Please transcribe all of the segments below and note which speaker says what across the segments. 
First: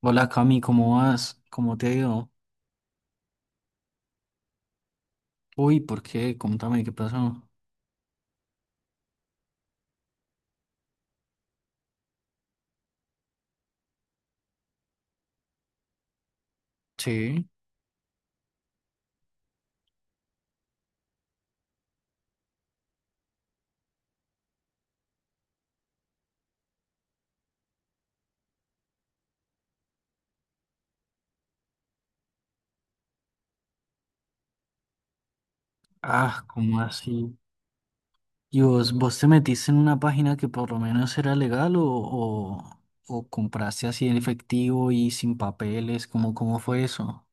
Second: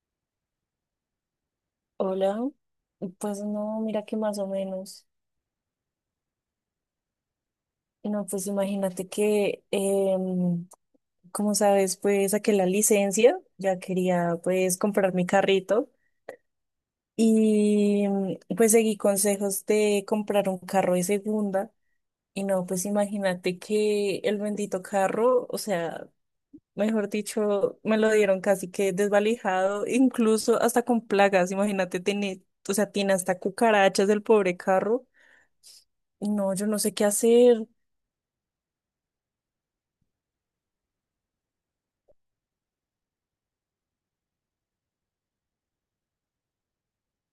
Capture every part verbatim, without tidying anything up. Speaker 1: Hola Cami, ¿cómo vas? ¿Cómo te ha ido?
Speaker 2: Hola, pues no, mira que más o menos.
Speaker 1: Uy, ¿por qué? Contame, ¿qué pasó?
Speaker 2: Y No, pues imagínate que, em, como sabes, pues saqué la licencia, ya quería pues comprar mi carrito
Speaker 1: Sí.
Speaker 2: y mm, pues seguí consejos de comprar un carro de segunda. Y no, pues imagínate que el bendito carro, o sea, mejor dicho, me lo dieron casi que desvalijado, incluso hasta con plagas, imagínate, tiene, o sea, tiene hasta cucarachas del pobre carro.
Speaker 1: Ah,
Speaker 2: No, yo
Speaker 1: ¿cómo
Speaker 2: no sé qué
Speaker 1: así?
Speaker 2: hacer.
Speaker 1: ¿Y vos, vos te metiste en una página que por lo menos era legal o, o, o compraste así en efectivo y sin papeles? ¿Cómo, cómo fue eso?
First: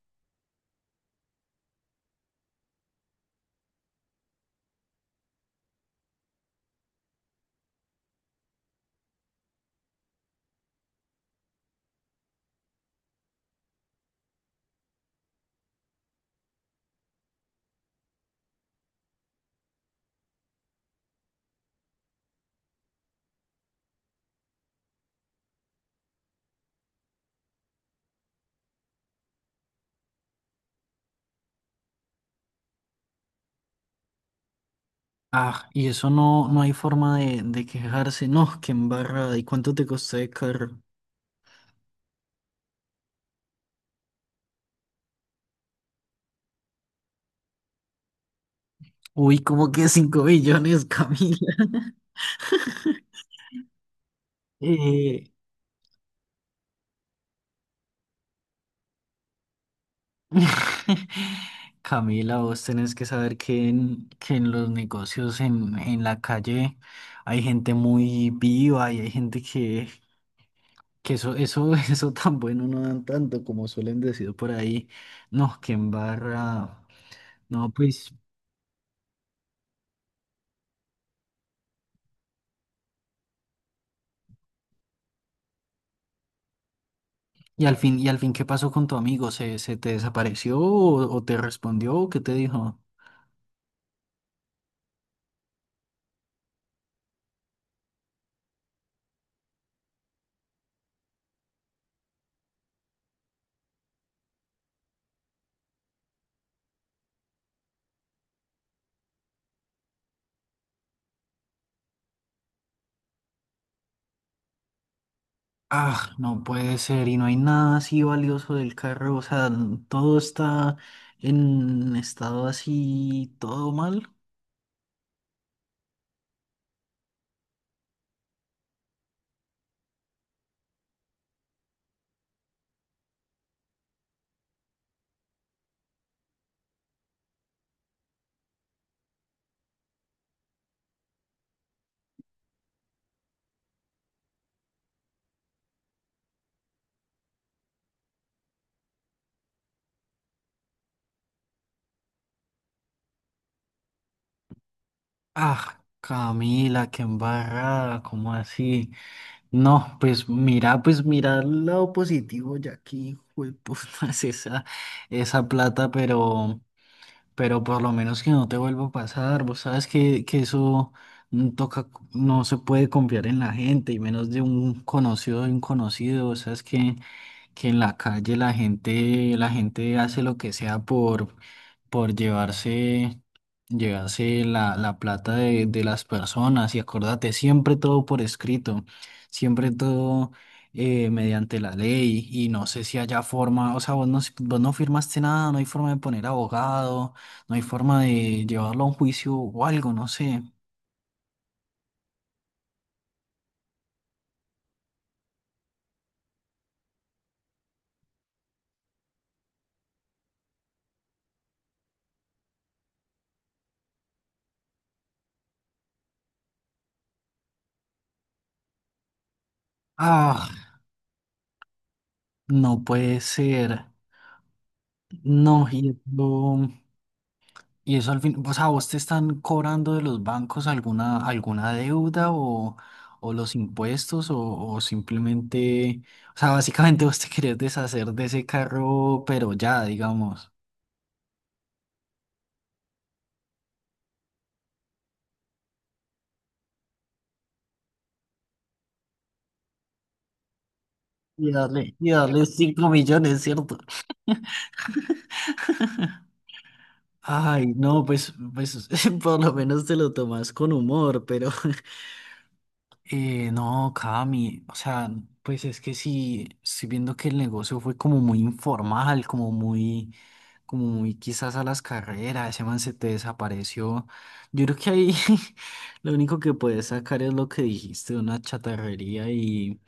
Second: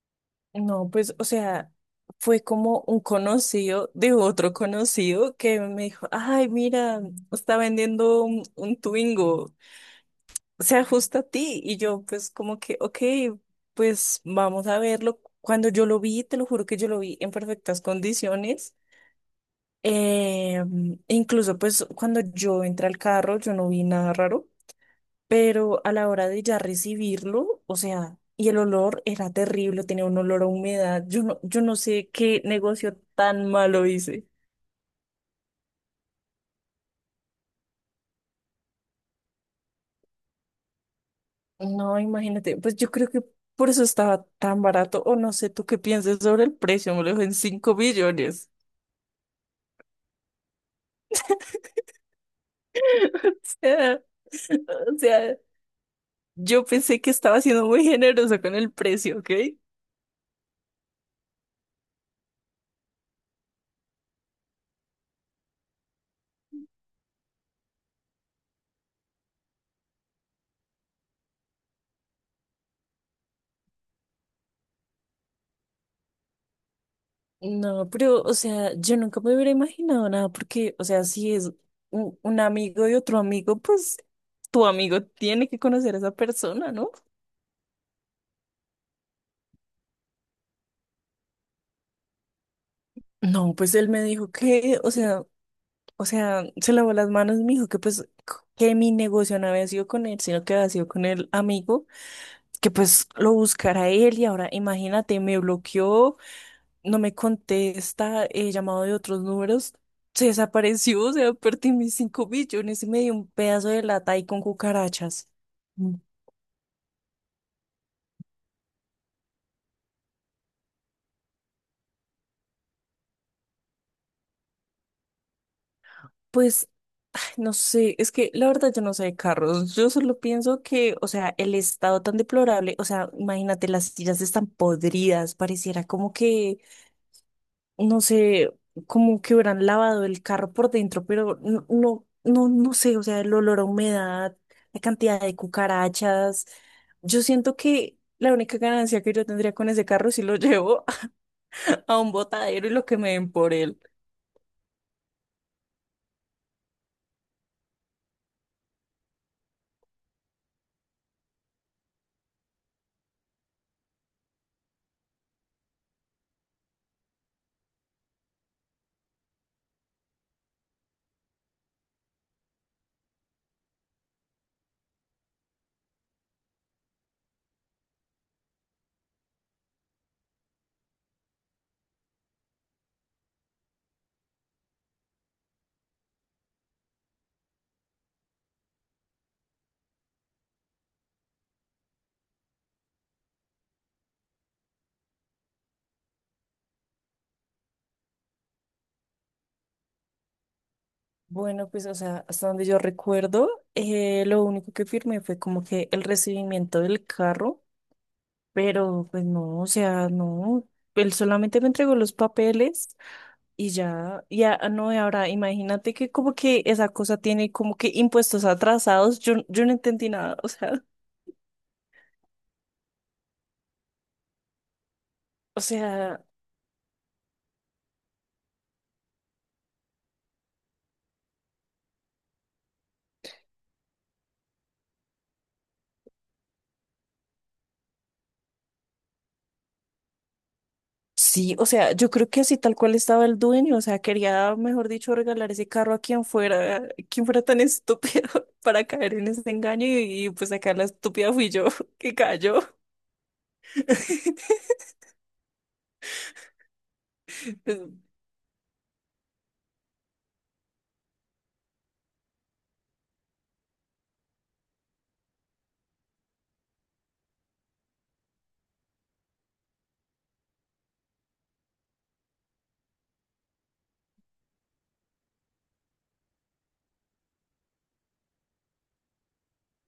Speaker 2: No, pues, o sea, fue como un conocido de otro conocido que me dijo, ay, mira, está vendiendo un, un Twingo, se ajusta a ti. Y yo, pues, como que, ok, pues vamos a verlo. Cuando yo lo vi, te lo juro que yo lo vi en perfectas condiciones. Eh, incluso, pues, cuando yo entré al carro, yo no vi nada raro. Pero a la hora de ya recibirlo, o sea, y el olor era terrible, tenía un olor a humedad. Yo no, yo no sé qué negocio tan malo hice.
Speaker 1: Ah, y eso no, no hay forma de, de quejarse. No, qué embarrada. ¿Y cuánto te costó de carro?
Speaker 2: No, imagínate, pues yo creo que por eso estaba tan barato, o no sé tú qué piensas sobre el precio, me lo dejó en cinco billones.
Speaker 1: Uy, como que cinco millones, Camila.
Speaker 2: O
Speaker 1: Eh,
Speaker 2: sea, yo pensé que estaba siendo muy generoso con el precio, ¿ok?
Speaker 1: Camila, vos tenés que saber que en, que en los negocios en, en la calle hay gente muy viva y hay gente que, que eso, eso, eso tan bueno no dan tanto como suelen decir por ahí. No, que embarra. No,
Speaker 2: No,
Speaker 1: pues,
Speaker 2: pero, o sea, yo nunca me hubiera imaginado nada, porque, o sea, si es un, un amigo de otro amigo, pues tu amigo tiene que conocer a esa persona, ¿no?
Speaker 1: y al fin, y al fin, ¿qué pasó con tu amigo? ¿Se, se te desapareció o, o te respondió o qué te dijo?
Speaker 2: No, pues él me dijo que, o sea, O sea, se lavó las manos, y me dijo que pues c- que mi negocio no había sido con él, sino que había sido con el amigo, que pues lo buscara él y ahora imagínate, me bloqueó, no me contesta, he llamado de otros números, se desapareció, o sea, perdí mis cinco millones y me dio un pedazo de lata ahí con cucarachas. Mm.
Speaker 1: Ah, no puede ser, y no hay nada así valioso del carro, o sea, n- todo está en estado así, todo mal.
Speaker 2: Pues no sé, es que la verdad yo no sé de carros. Yo solo pienso que, o sea, el estado tan deplorable, o sea, imagínate, las sillas están podridas, pareciera como que, no sé, como que hubieran lavado el carro por dentro, pero no, no, no, no sé, o sea, el olor a humedad, la cantidad de cucarachas. Yo siento que la única ganancia que yo tendría con ese carro si lo llevo a un botadero y lo que me den por él.
Speaker 1: Ah, Camila, qué embarrada, ¿cómo así? No, pues mira, pues mira el lado positivo, ya aquí puta es esa, esa plata, pero, pero por lo menos que no te vuelva a pasar, vos sabes que, que eso mm, toca, no se puede confiar en la gente, y menos de un conocido de un conocido, o sea, es que. Que en la calle la gente, la gente hace lo que sea por, por llevarse, llevarse la, la plata de, de las personas. Y acordate, siempre todo por escrito, siempre todo eh, mediante la ley. Y no sé si haya forma, o sea, vos no, vos no firmaste nada, no hay forma de poner abogado, no hay forma de llevarlo a un juicio o algo, no sé.
Speaker 2: Bueno, pues, o sea, hasta donde yo recuerdo, eh, lo único que firmé fue como que el recibimiento del carro, pero pues no, o sea, no, él solamente me entregó los papeles y ya, ya, no, y ahora imagínate que como que esa cosa tiene como que impuestos atrasados, yo, yo no entendí nada, o
Speaker 1: Ah,
Speaker 2: sea.
Speaker 1: no puede ser.
Speaker 2: O
Speaker 1: No, y
Speaker 2: sea,
Speaker 1: esto. Y eso al fin, o sea, ¿vos te están cobrando de los bancos alguna, alguna deuda o, o los impuestos o, o simplemente, o sea, básicamente vos te querés deshacer de ese carro, pero ya, digamos,
Speaker 2: sí, o sea, yo creo que así tal cual estaba el dueño, o sea, quería, mejor dicho, regalar ese carro a quien fuera, quien fuera tan estúpido para caer en ese engaño y, y, pues acá la estúpida fui
Speaker 1: y
Speaker 2: yo
Speaker 1: darle, y
Speaker 2: que
Speaker 1: darle
Speaker 2: cayó.
Speaker 1: cinco millones, ¿cierto? Ay,
Speaker 2: Pues,
Speaker 1: no, pues, pues por lo menos te lo tomas con humor, pero eh, no, Cami, o sea, pues es que sí, estoy viendo que el negocio fue como muy informal, como muy... como muy quizás a las carreras, ese man se te desapareció. Yo creo que ahí lo único que puedes sacar es lo que dijiste, una chatarrería y,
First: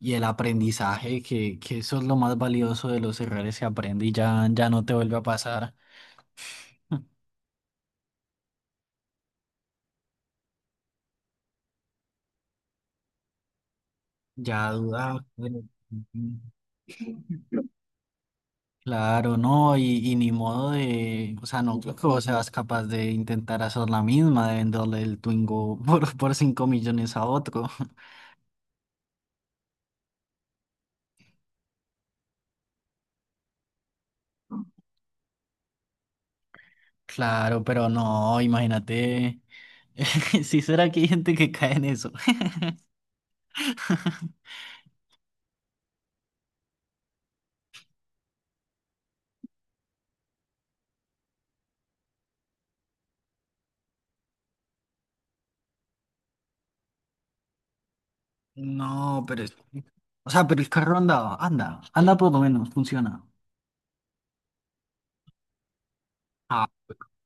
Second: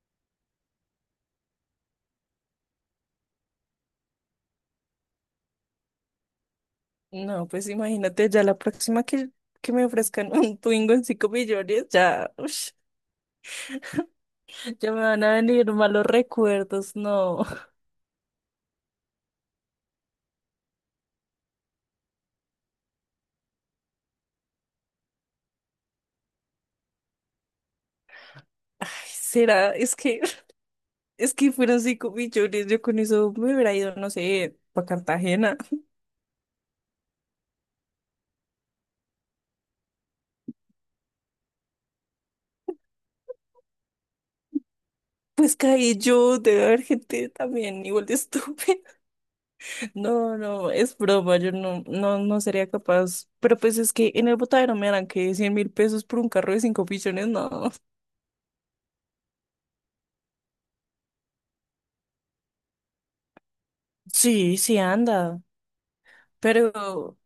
Speaker 1: y el aprendizaje, que, que eso es lo más valioso de los errores que aprende y ya, ya no te vuelve a pasar,
Speaker 2: no, pues imagínate, ya la próxima que, que me ofrezcan un Twingo en cinco millones, ya, ush,
Speaker 1: ya
Speaker 2: ya me van
Speaker 1: duda.
Speaker 2: a
Speaker 1: Bueno,
Speaker 2: venir malos
Speaker 1: ujú.
Speaker 2: recuerdos, no.
Speaker 1: Claro, no, y, y ni modo de, o sea, no creo que vos seas capaz de intentar hacer la misma, de venderle el Twingo por, por cinco millones a otro.
Speaker 2: Ay, será, es que, es que fueron cinco millones, yo con eso me hubiera ido, no sé, para Cartagena.
Speaker 1: Claro, pero no, imagínate. Si será que hay gente que cae en eso.
Speaker 2: Pues caí yo de ver gente también igual de estúpida. No, no, es broma, yo no, no, no sería capaz. Pero pues es que en el botadero me harán que cien mil pesos por un carro de cinco pichones, no.
Speaker 1: No, pero es... O sea, pero el carro andaba, anda, anda por lo menos, funciona.
Speaker 2: Sí, sí anda.
Speaker 1: Ah,
Speaker 2: Pero,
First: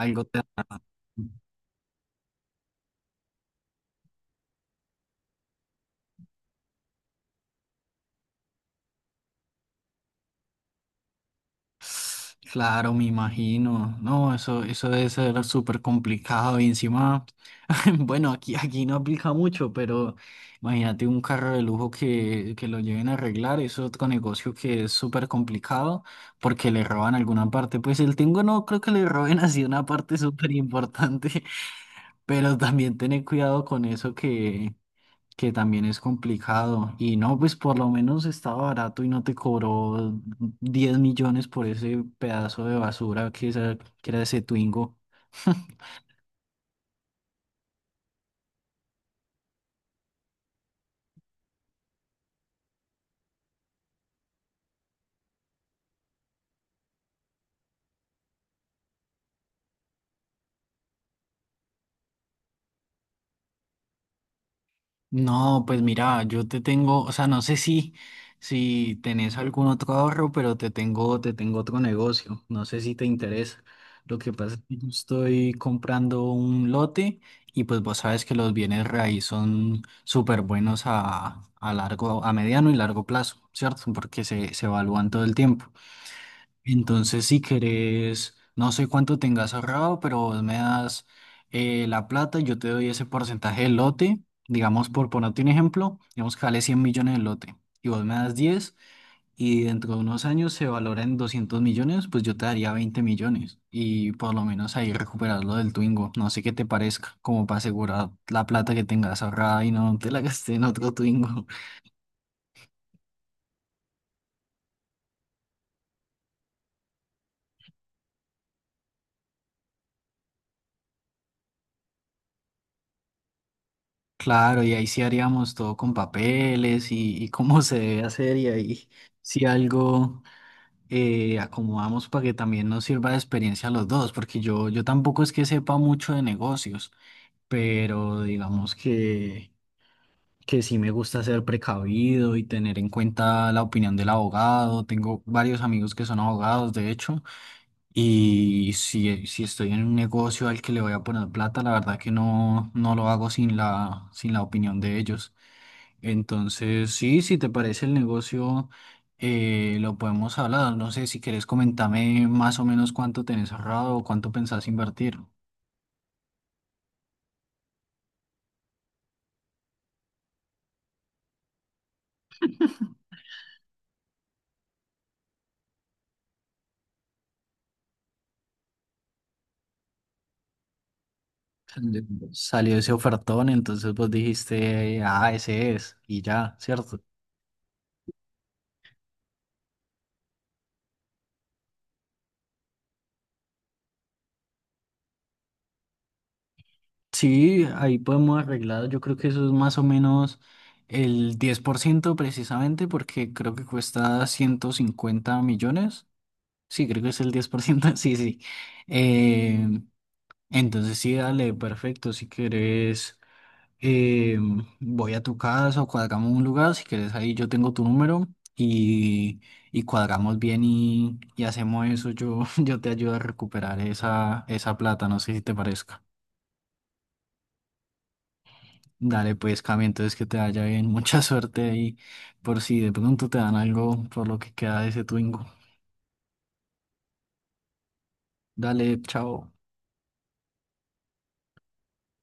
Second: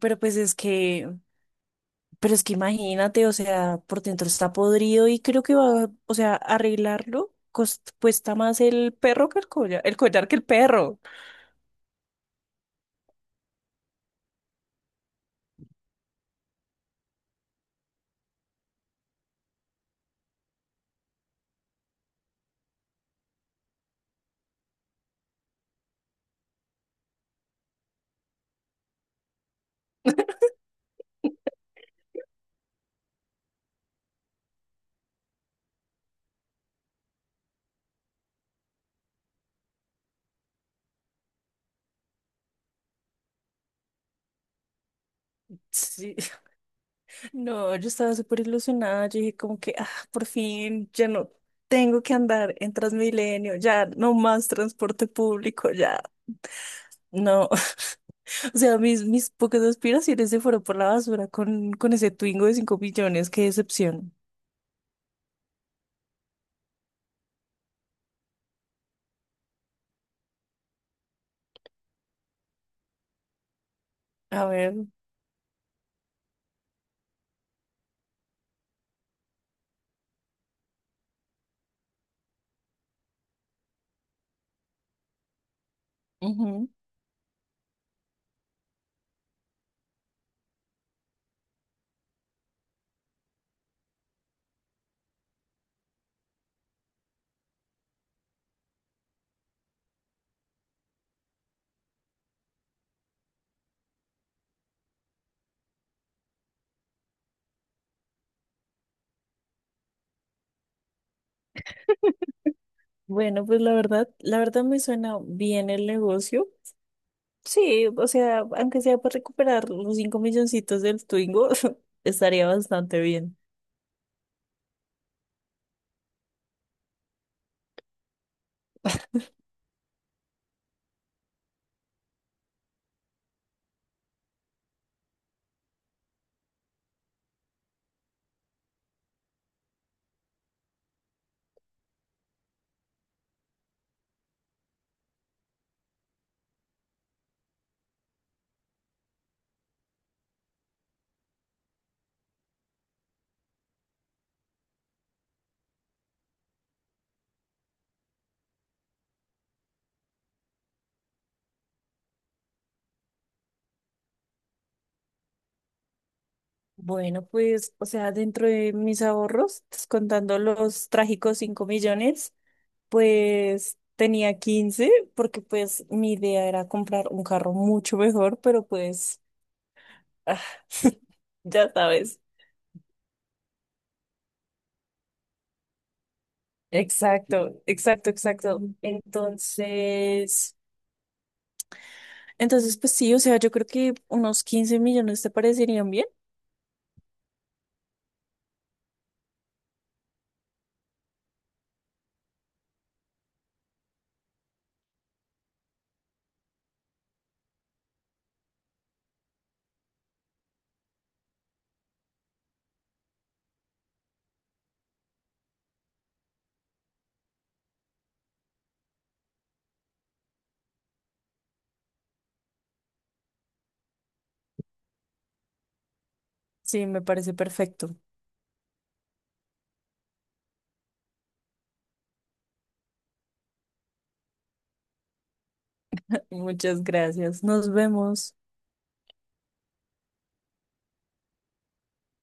Speaker 2: pero pues
Speaker 1: te...
Speaker 2: es que Pero es que imagínate, o sea, por dentro está podrido y creo que va, o sea, arreglarlo cos- cuesta más el perro que el collar, el collar que el perro.
Speaker 1: Claro, me imagino. No, eso, eso debe ser súper complicado. Y encima, bueno, aquí, aquí no aplica mucho, pero imagínate un carro de lujo que, que lo lleven a arreglar. Eso es otro negocio que es súper complicado porque le roban alguna parte. Pues el tengo no creo que le roben así una parte súper importante. Pero también tener cuidado con eso que, que también es complicado. Y no, pues por lo menos estaba barato y no te cobró diez millones por ese pedazo de basura que, esa- que era ese Twingo.
Speaker 2: Sí. No, yo estaba súper ilusionada. Yo dije como que, ah, por fin, ya no tengo que andar en Transmilenio, ya no más transporte público, ya no. O sea, mis, mis pocas aspiraciones se fueron por la basura con, con ese Twingo de cinco millones, qué decepción.
Speaker 1: No, pues mira, yo te tengo, o sea, no sé si, si tenés algún otro ahorro, pero te tengo, te tengo otro negocio. No sé si te interesa. Lo que
Speaker 2: A
Speaker 1: pasa es
Speaker 2: ver.
Speaker 1: que yo estoy comprando un lote y pues vos sabes que los bienes raíz son súper buenos a, a largo, a mediano y largo plazo, ¿cierto? Porque se, se evalúan todo el tiempo.
Speaker 2: Ujú.
Speaker 1: Entonces, si querés, no sé cuánto tengas ahorrado, pero vos me das eh, la plata y yo te doy ese porcentaje del lote. Digamos, por ponerte un ejemplo, digamos que vale cien millones el lote y vos me das diez y dentro de unos años se valora en doscientos millones, pues yo te daría veinte millones y por lo menos ahí recuperas lo del Twingo. No sé qué te parezca, como para asegurar la plata que tengas ahorrada y no te la gasté en otro Twingo.
Speaker 2: Bueno, pues la verdad, la verdad me suena bien el negocio. Sí, o sea, aunque sea para recuperar los cinco milloncitos del Twingo, estaría bastante bien.
Speaker 1: Claro, y ahí sí haríamos todo con papeles y, y cómo se debe hacer y ahí si algo eh, acomodamos para que también nos sirva de experiencia a los dos, porque yo, yo tampoco es que sepa mucho de negocios, pero digamos que, que sí me gusta ser precavido y tener en cuenta la opinión del abogado. Tengo varios amigos que son abogados, de hecho, y si, si estoy en un negocio al que le voy a poner plata, la verdad que no, no lo hago sin la, sin la opinión de ellos. Entonces, sí, si te parece el negocio, eh, lo podemos hablar. No sé si quieres comentarme más o menos cuánto tenés ahorrado o cuánto pensás invertir.
Speaker 2: Bueno, pues, o sea, dentro de mis ahorros, pues, contando los trágicos cinco millones, pues tenía quince, porque pues mi idea era comprar un carro mucho mejor, pero pues ah, ya
Speaker 1: Sal-
Speaker 2: sabes.
Speaker 1: Salió ese ofertón, entonces vos dijiste, ah, ese es, y ya, ¿cierto?
Speaker 2: Exacto, exacto, exacto. Entonces, entonces, pues sí, o sea, yo creo que unos quince millones te parecerían bien.
Speaker 1: Sí, ahí podemos arreglar. Yo creo que eso es más o menos el diez por ciento precisamente porque creo que cuesta ciento cincuenta millones. Sí, creo que es el diez por ciento. Sí, sí. Entonces sí, dale, perfecto. Si quieres, eh, voy a tu casa o cuadramos un lugar. Si quieres, ahí yo tengo tu número y, y cuadramos bien y, y hacemos eso. Yo, yo te ayudo a recuperar esa, esa plata. No sé si te parezca.
Speaker 2: Sí, me parece perfecto.
Speaker 1: Dale, pues, Cami, entonces que te vaya bien. Mucha suerte ahí por si de pronto te dan algo por lo que queda de ese Twingo.
Speaker 2: Muchas gracias. Nos vemos.
Speaker 1: Dale, chao.